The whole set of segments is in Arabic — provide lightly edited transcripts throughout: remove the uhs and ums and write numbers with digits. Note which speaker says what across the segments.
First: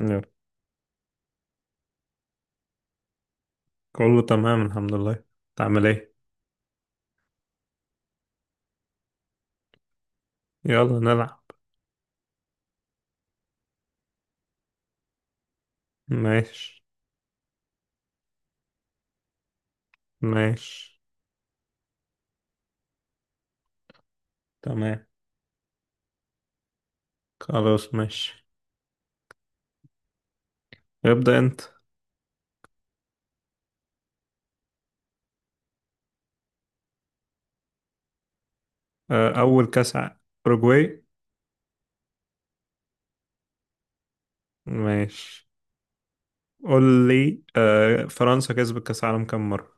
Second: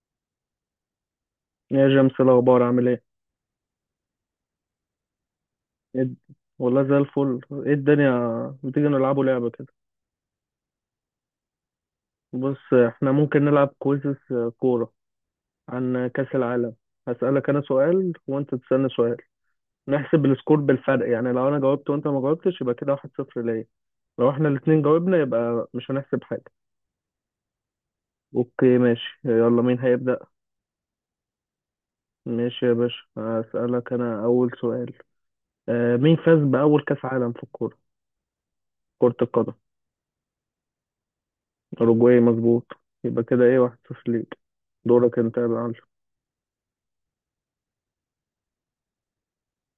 Speaker 1: يلا.
Speaker 2: يا جيمس، إيه الأخبار؟ عامل إيه؟
Speaker 1: كله تمام الحمد لله. تعمل
Speaker 2: إيه
Speaker 1: ايه؟
Speaker 2: الد- والله زي الفل، إيه الدنيا؟ بتيجي نلعبوا لعبة كده.
Speaker 1: يلا نلعب.
Speaker 2: بص، إحنا ممكن نلعب كويزز كورة عن كأس العالم.
Speaker 1: ماشي.
Speaker 2: هسألك أنا سؤال وأنت تسألني سؤال، نحسب السكور
Speaker 1: ماشي.
Speaker 2: بالفرق، يعني لو أنا جاوبت وأنت ما جاوبتش يبقى كده واحد صفر ليا، لو إحنا الاتنين
Speaker 1: تمام.
Speaker 2: جاوبنا يبقى مش هنحسب حاجة.
Speaker 1: خلاص ماشي.
Speaker 2: أوكي ماشي، يلا مين هيبدأ؟
Speaker 1: ابدأ انت.
Speaker 2: ماشي يا باشا، هسألك أنا أول سؤال. مين فاز بأول كأس عالم في الكورة؟ كرة القدم؟
Speaker 1: اول كاس ع- اوروجواي.
Speaker 2: أوروجواي، مظبوط. يبقى كده إيه، واحد صفر ليك. دورك أنت يا
Speaker 1: ماشي.
Speaker 2: معلم.
Speaker 1: قول لي، فرنسا كسبت كاس عالم كم مرة؟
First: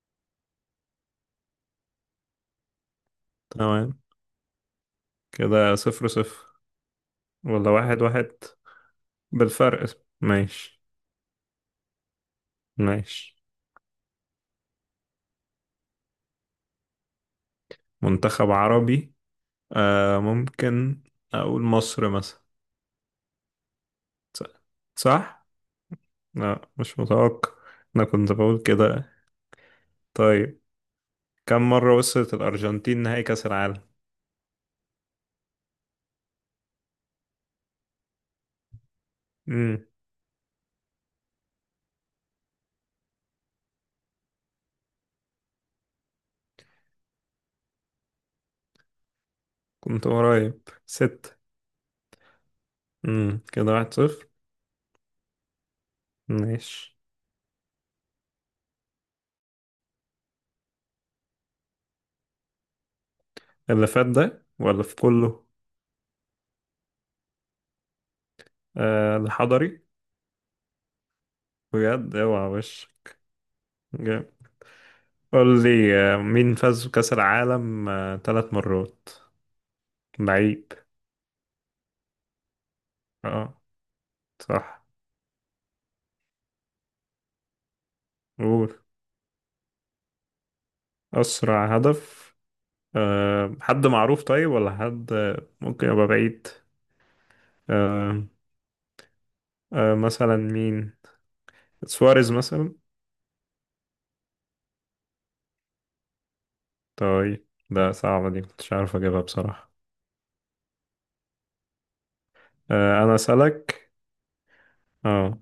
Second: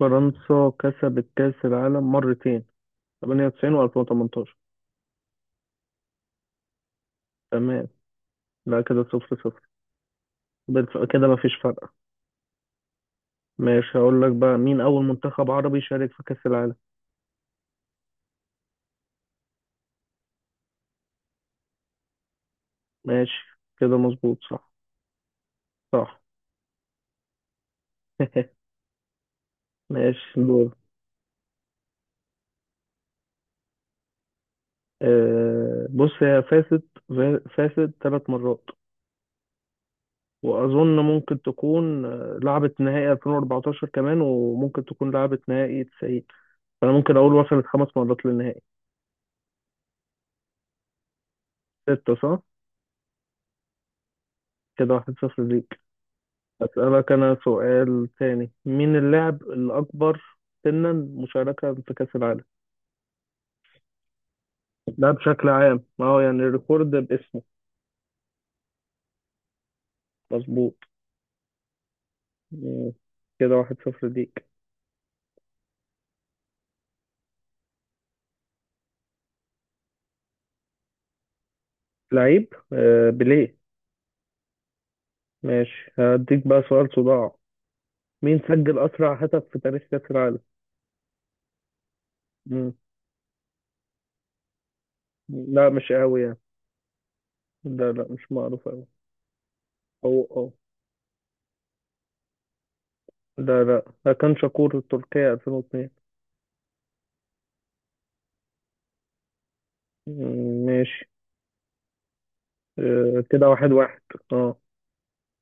Speaker 2: فرنسا كسبت كأس العالم مرتين، 98 و
Speaker 1: تمام.
Speaker 2: 2018.
Speaker 1: كده صفر صفر ولا
Speaker 2: تمام.
Speaker 1: واحد واحد؟
Speaker 2: لا كده صفر صفر.
Speaker 1: بالفرق. ماشي.
Speaker 2: كده مفيش فرق.
Speaker 1: ماشي.
Speaker 2: ماشي، هقول لك بقى مين أول منتخب عربي شارك في كأس العالم.
Speaker 1: منتخب عربي. ممكن اقول مصر مثلا.
Speaker 2: ماشي كده، مظبوط
Speaker 1: ص-
Speaker 2: صح.
Speaker 1: صح؟
Speaker 2: صح.
Speaker 1: لا مش متوقع. انا كنت بقول كده.
Speaker 2: ماشي،
Speaker 1: طيب،
Speaker 2: دور.
Speaker 1: كم مرة وصلت الأرجنتين نهائي كأس العالم؟
Speaker 2: آه بص، هي فازت، فازت ثلاث مرات،
Speaker 1: امم
Speaker 2: وأظن ممكن تكون لعبت نهائي 2014 كمان، وممكن تكون لعبت نهائي تسعين. فأنا ممكن أقول وصلت خمس مرات للنهائي.
Speaker 1: كنت قريب ست.
Speaker 2: ستة صح؟
Speaker 1: كده واحد صفر.
Speaker 2: كده واحد صفر ليك.
Speaker 1: ماشي.
Speaker 2: أسألك أنا سؤال تاني، مين اللاعب الأكبر سنا مشاركة في كأس العالم؟
Speaker 1: اللي فات ده ولا في
Speaker 2: ده
Speaker 1: كله؟
Speaker 2: بشكل عام، ما هو يعني الريكورد باسمه.
Speaker 1: آه، الحضري.
Speaker 2: مظبوط.
Speaker 1: بجد اوعى وش.
Speaker 2: مم. كده واحد صفر ليك.
Speaker 1: جامد. قول لي، مين فاز بكأس العالم ثلاث مرات لعيب؟
Speaker 2: لعيب، آه بيليه.
Speaker 1: اه صح.
Speaker 2: ماشي، هديك بقى سؤال صداع. مين
Speaker 1: قول.
Speaker 2: سجل أسرع هدف في تاريخ كأس العالم؟
Speaker 1: أسرع هدف.
Speaker 2: مم.
Speaker 1: حد معروف طيب، ولا حد
Speaker 2: لا
Speaker 1: ممكن
Speaker 2: مش
Speaker 1: يبقى
Speaker 2: قوي يعني.
Speaker 1: بعيد؟
Speaker 2: لا
Speaker 1: آه.
Speaker 2: مش معروف قوي. أو
Speaker 1: مثلا
Speaker 2: أو
Speaker 1: مين؟ سواريز مثلا.
Speaker 2: لا لا، ده كان شاكور التركية 2002.
Speaker 1: طيب، ده صعبة، دي كنتش عارف أجيبها بصراحة.
Speaker 2: مم، ماشي.
Speaker 1: أنا
Speaker 2: كده واحد
Speaker 1: أسألك.
Speaker 2: واحد. اه.
Speaker 1: اه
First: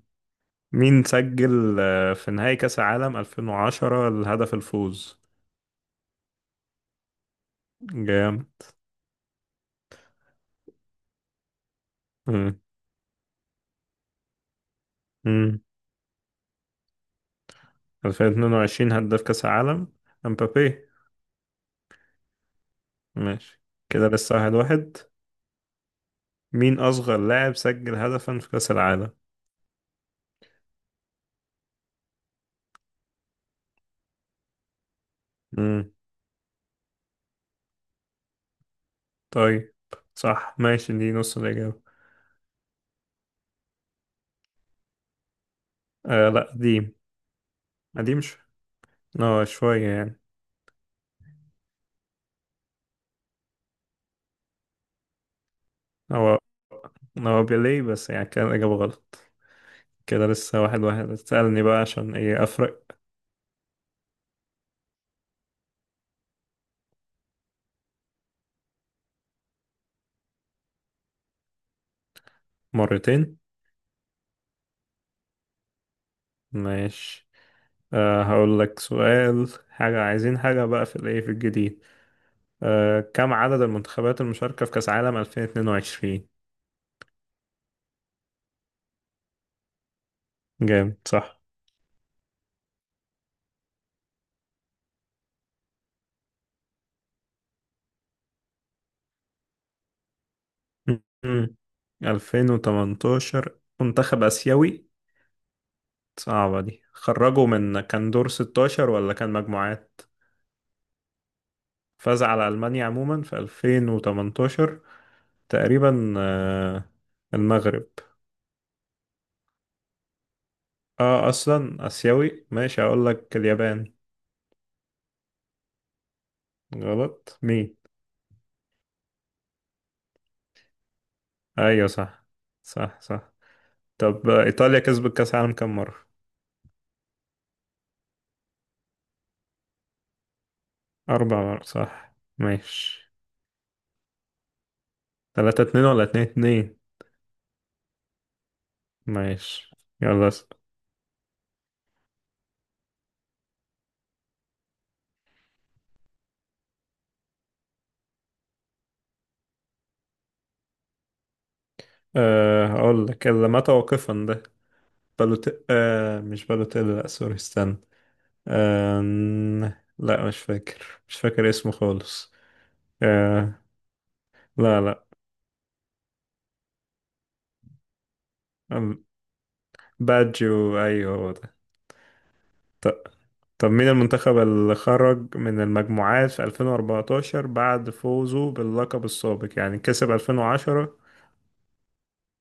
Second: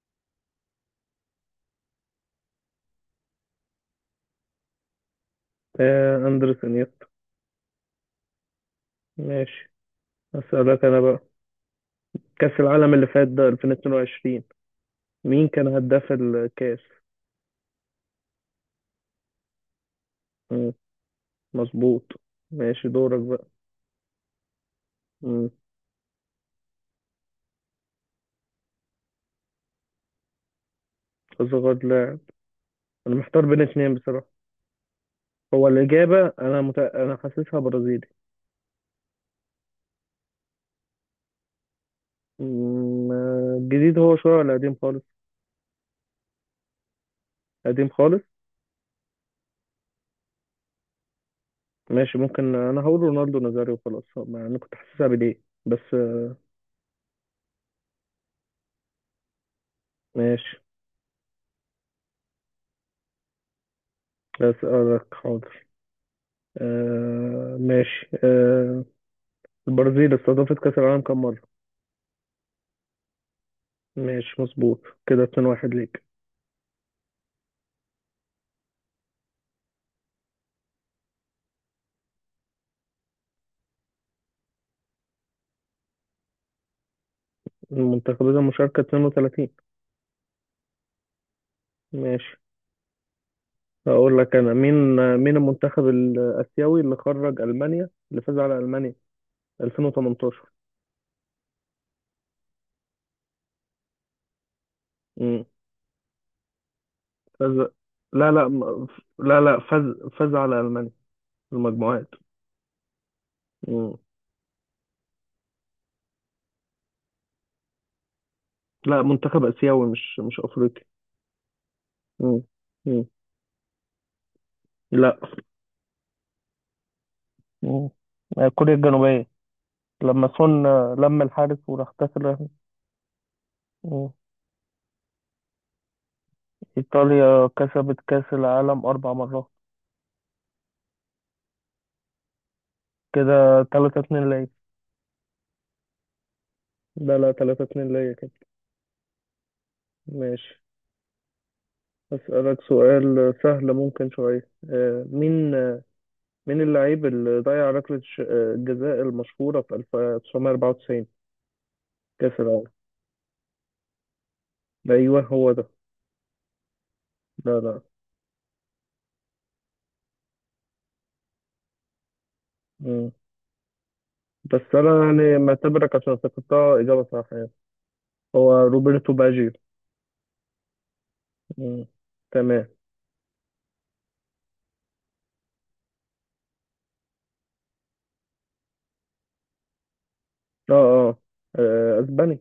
Speaker 1: مين سجل في نهائي كأس العالم 2010 الهدف الفوز؟
Speaker 2: أندرس إنيستا.
Speaker 1: جام.
Speaker 2: ماشي، أسألك أنا بقى.
Speaker 1: مم.
Speaker 2: كأس العالم اللي فات ده 2022، مين
Speaker 1: مم.
Speaker 2: كان هداف الكأس؟
Speaker 1: 2022 هداف كأس العالم؟
Speaker 2: مم،
Speaker 1: امبابي.
Speaker 2: مظبوط. ماشي، دورك بقى.
Speaker 1: ماشي. كده لسه واحد واحد.
Speaker 2: مم،
Speaker 1: مين أصغر لاعب سجل هدفا في كأس العالم؟
Speaker 2: أصغر لاعب، أنا محتار بين اتنين بصراحة. هو
Speaker 1: مم.
Speaker 2: الإجابة أنا مت... أنا حاسسها برازيلي.
Speaker 1: طيب. صح ماشي، دي نص الإجابة.
Speaker 2: مم، الجديد هو شوية ولا قديم خالص؟
Speaker 1: لا قديم.
Speaker 2: قديم
Speaker 1: قديم
Speaker 2: خالص.
Speaker 1: شو... اه شوية يعني.
Speaker 2: ماشي، ممكن أنا هقول رونالدو نازاريو، وخلاص أنا كنت حاسسها بليه. بس آه،
Speaker 1: هو هو بيليه، بس يعني كان الإجابة غلط. كده
Speaker 2: ماشي،
Speaker 1: لسه واحد واحد. تسألني بقى عشان ايه أفرق.
Speaker 2: أسألك حاضر. ماشي, البرازيل استضافت كأس العالم كم مرة؟
Speaker 1: مرتين.
Speaker 2: ماشي مظبوط، كده 2-1 ليك.
Speaker 1: ماشي. هقول لك سؤال، حاجة عايزين حاجة بقى في الايه، في الجديد. أه، كم عدد المنتخبات المشاركة في كأس عالم 2022؟
Speaker 2: المنتخبات المشاركة 32.
Speaker 1: جامد صح.
Speaker 2: ماشي، هقول لك أنا مين. مين المنتخب الآسيوي اللي خرج ألمانيا، اللي فاز على ألمانيا 2018؟
Speaker 1: مم. 2018، منتخب آسيوي.
Speaker 2: امم،
Speaker 1: صعبة دي، خرجوا
Speaker 2: فاز،
Speaker 1: من كان دور
Speaker 2: لا لا م-
Speaker 1: 16 ولا كان
Speaker 2: لا لا، فاز،
Speaker 1: مجموعات؟
Speaker 2: فاز على ألمانيا في المجموعات.
Speaker 1: فاز على ألمانيا عموما في
Speaker 2: امم،
Speaker 1: 2018. تقريبا المغرب.
Speaker 2: لا منتخب آسيوي، مش مش أفريقي.
Speaker 1: اه، اصلا
Speaker 2: امم،
Speaker 1: اسيوي، ماشي
Speaker 2: امم،
Speaker 1: اقول لك اليابان.
Speaker 2: لا،
Speaker 1: غلط. مين؟
Speaker 2: امم، كوريا الجنوبية، لما سون لم الحارس
Speaker 1: ايوه
Speaker 2: وراح
Speaker 1: صح.
Speaker 2: كسر.
Speaker 1: صح. صح.
Speaker 2: مم.
Speaker 1: طب ايطاليا كسبت كاس العالم كام مره؟
Speaker 2: إيطاليا كسبت كأس العالم أربع مرات.
Speaker 1: اربع مرات صح. ماشي.
Speaker 2: كده تلاتة اتنين ليا.
Speaker 1: 3-2 ولا 2-2؟
Speaker 2: لا لا، تلاتة اتنين ليا كده.
Speaker 1: ماشي يلا اسأل.
Speaker 2: ماشي، أسألك سؤال سهل ممكن شوية. مين اللاعب اللي ضيع ركلة الجزاء المشهورة في 1994 كأس العالم؟
Speaker 1: هقول لك اللي مات واقفا ده.
Speaker 2: أيوه هو
Speaker 1: بالوت،
Speaker 2: ده.
Speaker 1: أه مش بالوتيلي. لا سوري،
Speaker 2: لا
Speaker 1: استنى.
Speaker 2: لا.
Speaker 1: أه. لا، مش فاكر، مش فاكر اسمه خالص.
Speaker 2: مم.
Speaker 1: أه.
Speaker 2: بس
Speaker 1: لا
Speaker 2: أنا
Speaker 1: لا.
Speaker 2: يعني معتبرك، عشان افتكرتها إجابة صح يعني. هو
Speaker 1: أم-
Speaker 2: روبرتو باجيو.
Speaker 1: باجيو، ايوه هو
Speaker 2: مم. تمام.
Speaker 1: ده. طب، مين المنتخب اللي خرج من المجموعات في 2014 بعد فوزه باللقب السابق، يعني كسب
Speaker 2: اه
Speaker 1: 2010؟
Speaker 2: اه، اسباني.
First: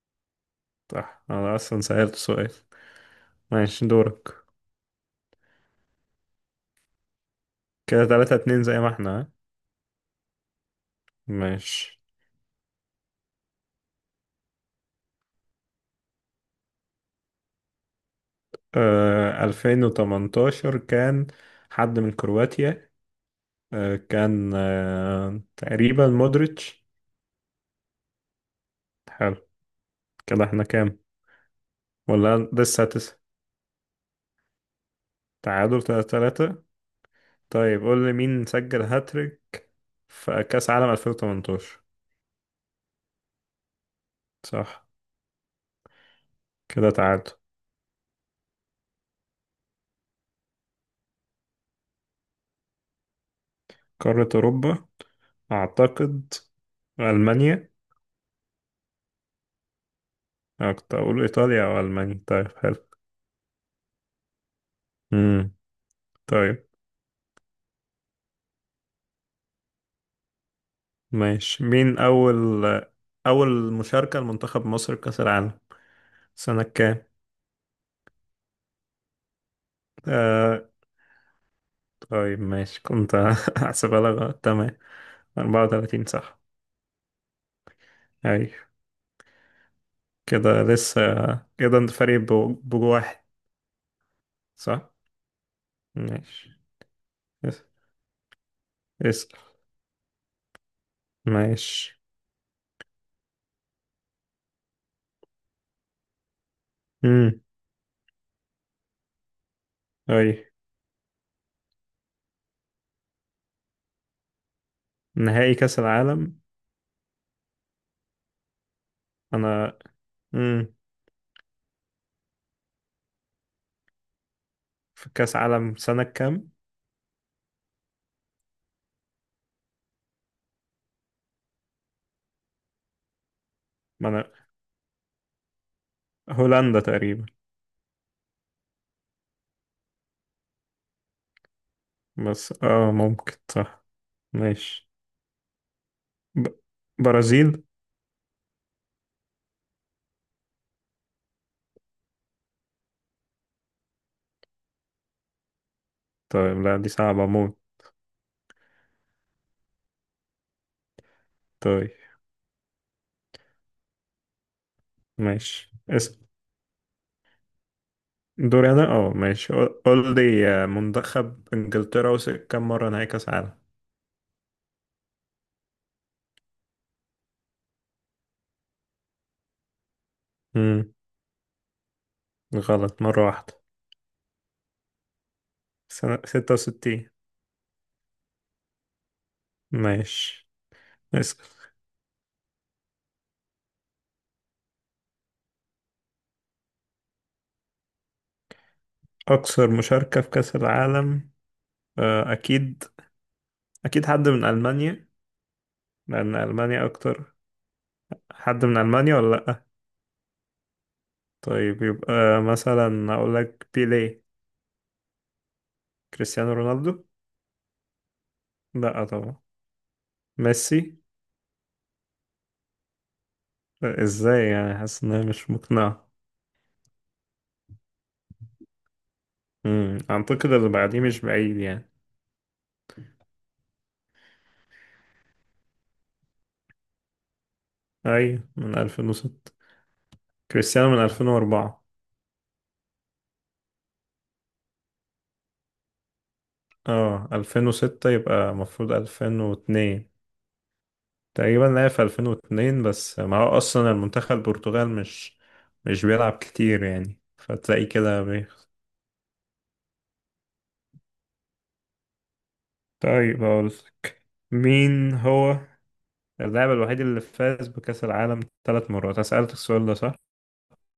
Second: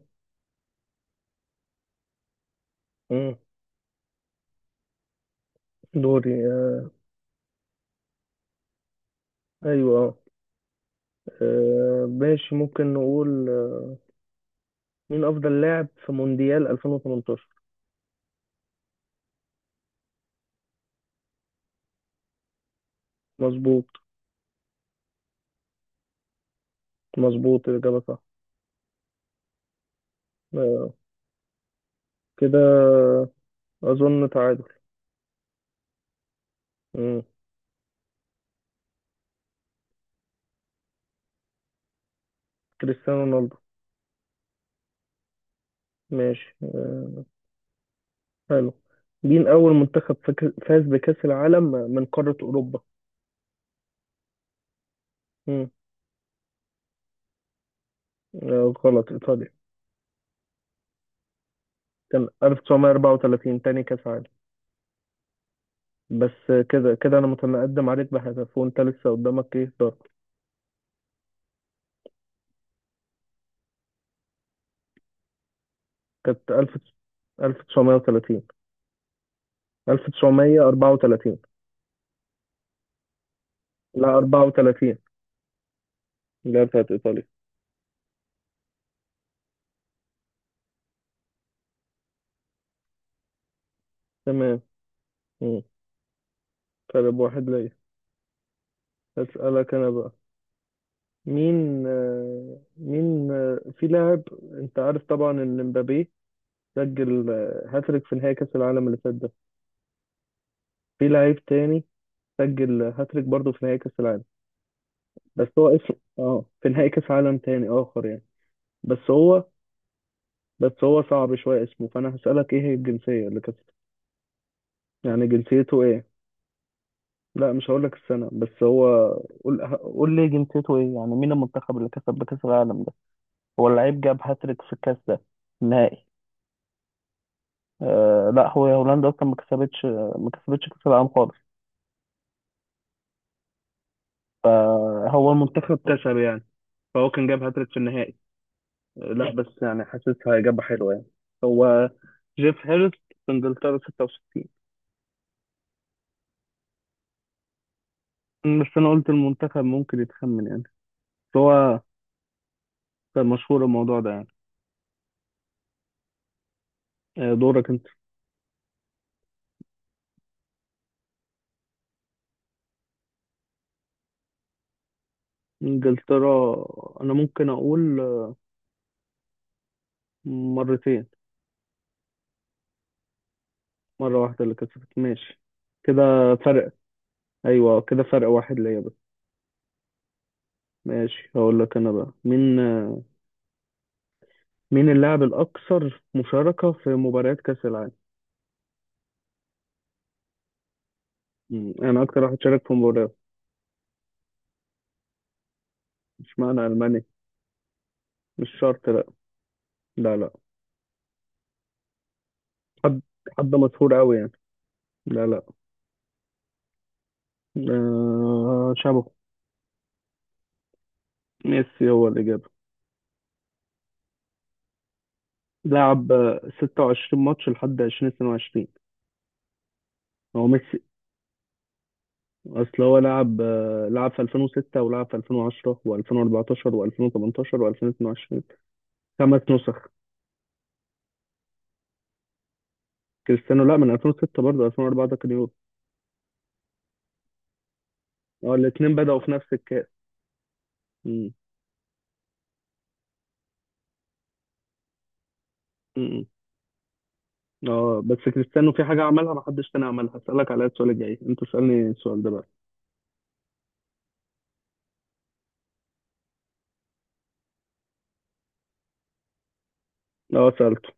Speaker 1: صح، انا اصلا سألت سؤال.
Speaker 2: مم.
Speaker 1: ماشي دورك.
Speaker 2: دوري،
Speaker 1: كده 3-2 زي ما احنا، ها؟
Speaker 2: ايوه.
Speaker 1: ماشي.
Speaker 2: ماشي، ممكن نقول، مين افضل لاعب في مونديال 2018؟
Speaker 1: 2018 كان حد من كرواتيا.
Speaker 2: مظبوط.
Speaker 1: كان تقريبا مودريتش.
Speaker 2: مظبوط، الاجابه صح.
Speaker 1: حلو. كده احنا
Speaker 2: آه،
Speaker 1: كام؟ ولا لسه تسعة؟
Speaker 2: كده اظن تعادل.
Speaker 1: تعادل 3-3.
Speaker 2: مم.
Speaker 1: طيب قول لي، مين سجل هاتريك في كأس عالم 2018؟
Speaker 2: كريستيانو رونالدو.
Speaker 1: صح.
Speaker 2: ماشي،
Speaker 1: كده تعادل.
Speaker 2: حلو. مين اول منتخب فاز بكاس العالم من قاره اوروبا؟
Speaker 1: قارة أوروبا.
Speaker 2: مم.
Speaker 1: أعتقد ألمانيا.
Speaker 2: غلط، ايطاليا.
Speaker 1: أنا كنت أقول إيطاليا أو ألمانيا.
Speaker 2: كان
Speaker 1: طيب حلو.
Speaker 2: 1934، تاني كاس عالم.
Speaker 1: امم.
Speaker 2: بس آه،
Speaker 1: طيب
Speaker 2: كده كده انا متقدم عليك بهدف، وانت لسه قدامك ايه، ضرب.
Speaker 1: ماشي. مين أول مشاركة لمنتخب مصر كأس العالم؟
Speaker 2: كانت
Speaker 1: سنة كام؟
Speaker 2: 1000، 1930،
Speaker 1: آه...
Speaker 2: 1934.
Speaker 1: طيب ماشي، كنت هحسبها
Speaker 2: لا
Speaker 1: لك غلط. تمام.
Speaker 2: 34،
Speaker 1: 34 صح.
Speaker 2: اللي هي بتاعت إيطاليا.
Speaker 1: أيوة. كده لسه. كده أنت فريق بو- بجو واحد.
Speaker 2: تمام.
Speaker 1: صح؟
Speaker 2: مم.
Speaker 1: ماشي.
Speaker 2: فرق بواحد
Speaker 1: اس-
Speaker 2: ليا.
Speaker 1: اسأل.
Speaker 2: أسألك أنا بقى، مين
Speaker 1: ماشي.
Speaker 2: آه، مين آه، في لاعب، أنت عارف طبعا إن مبابي سجل
Speaker 1: امم،
Speaker 2: هاتريك في نهائي كأس العالم اللي فات ده.
Speaker 1: أيوة.
Speaker 2: في لاعب تاني سجل هاتريك برضه في نهائي كأس العالم، بس
Speaker 1: نهائي
Speaker 2: هو
Speaker 1: كأس
Speaker 2: اسمه
Speaker 1: العالم.
Speaker 2: اه في نهائي كأس عالم تاني آخر يعني. بس هو
Speaker 1: أنا. امم.
Speaker 2: بس هو صعب شوية اسمه، فأنا هسألك إيه هي الجنسية اللي كانت،
Speaker 1: في
Speaker 2: يعني
Speaker 1: كأس عالم
Speaker 2: جنسيته
Speaker 1: سنة
Speaker 2: إيه.
Speaker 1: كام؟
Speaker 2: لا مش هقول لك السنة، بس هو قول لي جنسيته ايه، يعني مين المنتخب اللي كسب بكأس العالم ده. هو اللعيب
Speaker 1: ما
Speaker 2: جاب
Speaker 1: أنا.
Speaker 2: هاتريك في الكأس ده، النهائي.
Speaker 1: هولندا تقريبا.
Speaker 2: لا، هو هولندا اصلا ما كسبتش، ما كسبتش كأس العالم خالص.
Speaker 1: بس ممكن صح. ماشي.
Speaker 2: فهو المنتخب كسب يعني،
Speaker 1: ب...
Speaker 2: فهو كان جاب
Speaker 1: برازيل.
Speaker 2: هاتريك في النهائي. لا، بس يعني حاسسها إجابة حلوة يعني. هو جيف هيرس، في انجلترا 66.
Speaker 1: طيب لا، دي صعبة موت.
Speaker 2: بس انا قلت المنتخب ممكن يتخمن يعني، بس هو
Speaker 1: طيب
Speaker 2: كان مشهور الموضوع ده يعني.
Speaker 1: ماشي اس...
Speaker 2: دورك انت.
Speaker 1: دوري أنا. اه ماشي. قول لي، منتخب إنجلترا وصل كام مرة نهائي كأس عالم؟
Speaker 2: انجلترا، انا ممكن اقول
Speaker 1: امم.
Speaker 2: مرتين.
Speaker 1: غلط، مرة واحدة.
Speaker 2: مرة واحدة اللي كسبت، ماشي. كده
Speaker 1: سنة ستة
Speaker 2: فرق،
Speaker 1: وستين
Speaker 2: أيوة كده فرق واحد ليا بس.
Speaker 1: ماشي
Speaker 2: ماشي،
Speaker 1: اسأل.
Speaker 2: هقول لك أنا بقى، مين مين اللاعب الأكثر مشاركة في مباريات كأس العالم؟
Speaker 1: أكثر مشاركة في كأس العالم؟
Speaker 2: مم، أنا أكتر واحد شارك في
Speaker 1: أكيد.
Speaker 2: مباريات.
Speaker 1: أكيد حد من ألمانيا، لأن
Speaker 2: مش معنى
Speaker 1: ألمانيا
Speaker 2: ألماني،
Speaker 1: أكتر.
Speaker 2: مش
Speaker 1: حد من
Speaker 2: شرط، لأ.
Speaker 1: ألمانيا ولا؟
Speaker 2: لا لا،
Speaker 1: طيب يبقى
Speaker 2: حد،
Speaker 1: مثلا اقول
Speaker 2: حد
Speaker 1: لك
Speaker 2: مشهور أوي
Speaker 1: بيليه.
Speaker 2: يعني. لا لا.
Speaker 1: كريستيانو رونالدو.
Speaker 2: آه شابو.
Speaker 1: لا طبعا. ميسي.
Speaker 2: ميسي هو الإجابة.
Speaker 1: لا، ازاي يعني، حاسس انها مش مقنعة.
Speaker 2: لعب 26 ماتش لحد 2022. هو
Speaker 1: اعتقد اللي
Speaker 2: ميسي.
Speaker 1: بعديه مش بعيد يعني.
Speaker 2: اصل هو لعب لعب في 2006، ولعب في 2010 و2014 و2018 و2022.
Speaker 1: اي، من
Speaker 2: خمس
Speaker 1: 2006.
Speaker 2: نسخ.
Speaker 1: كريستيانو من 2004.
Speaker 2: كريستيانو، لا، من 2006 برضه، 2004 ده كان يورو.
Speaker 1: اه 2006 يبقى
Speaker 2: اه
Speaker 1: المفروض
Speaker 2: الاثنين بدأوا في نفس الكاس.
Speaker 1: 2002.
Speaker 2: مم.
Speaker 1: تقريبا لعب في 2002، بس ما هو اصلا المنتخب البرتغال مش
Speaker 2: مم.
Speaker 1: بيلعب كتير يعني، فتلاقي
Speaker 2: اه بس
Speaker 1: كده بيخ...
Speaker 2: كريستيانو في حاجة عملها محدش تاني عملها، هسألك عليها السؤال الجاي، انت اسألني السؤال ده بقى.
Speaker 1: طيب اقول لك، مين هو اللاعب الوحيد اللي فاز بكأس العالم ثلاث مرات؟ أنا سألتك السؤال ده صح؟
Speaker 2: اه سألته.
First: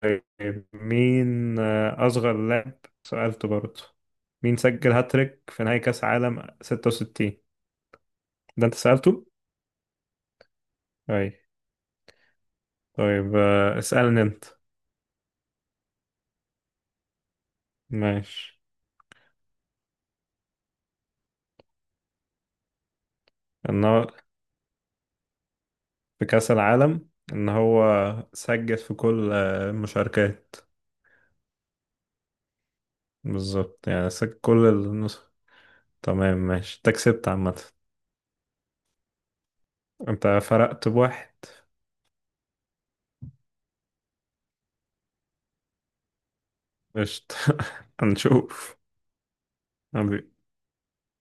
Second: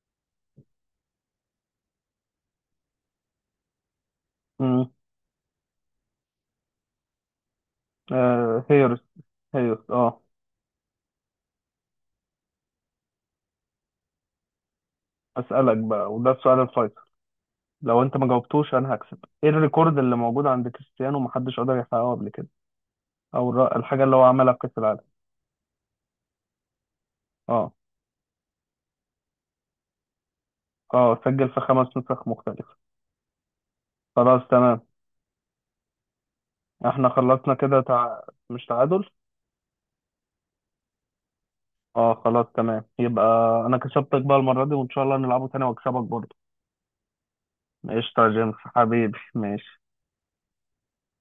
Speaker 1: طيب، مين أصغر لاعب. سألته برضه. مين
Speaker 2: امم،
Speaker 1: سجل هاتريك في نهائي كأس عالم 66؟
Speaker 2: آه
Speaker 1: ده أنت
Speaker 2: هيرس.
Speaker 1: سألته؟
Speaker 2: هيرس، اه.
Speaker 1: أي. طيب، اسألني أنت.
Speaker 2: اسالك بقى، وده السؤال الفيصل، لو انت ما
Speaker 1: ماشي.
Speaker 2: جاوبتوش انا هكسب. ايه الريكورد اللي موجود عند كريستيانو، محدش قدر يحققه قبل كده،
Speaker 1: إن
Speaker 2: الحاجه
Speaker 1: هو،
Speaker 2: اللي هو عملها في كاس العالم؟
Speaker 1: في كأس العالم إن
Speaker 2: اه
Speaker 1: هو سجل في كل المشاركات.
Speaker 2: اه، سجل في خمس نسخ مختلفة.
Speaker 1: بالظبط، يعني سجل
Speaker 2: خلاص
Speaker 1: كل
Speaker 2: تمام.
Speaker 1: النسخ. تمام. ماشي، أنت
Speaker 2: احنا
Speaker 1: كسبت
Speaker 2: خلصنا
Speaker 1: عامة.
Speaker 2: كده، مش تعادل.
Speaker 1: أنت فرقت بواحد.
Speaker 2: اه خلاص تمام، يبقى انا كسبتك بقى المرة دي، وان شاء الله نلعبه تاني واكسبك برضه.
Speaker 1: قشطة.
Speaker 2: قشطة يا جيمس
Speaker 1: هنشوف.
Speaker 2: حبيبي، ماشي.
Speaker 1: حبيبي.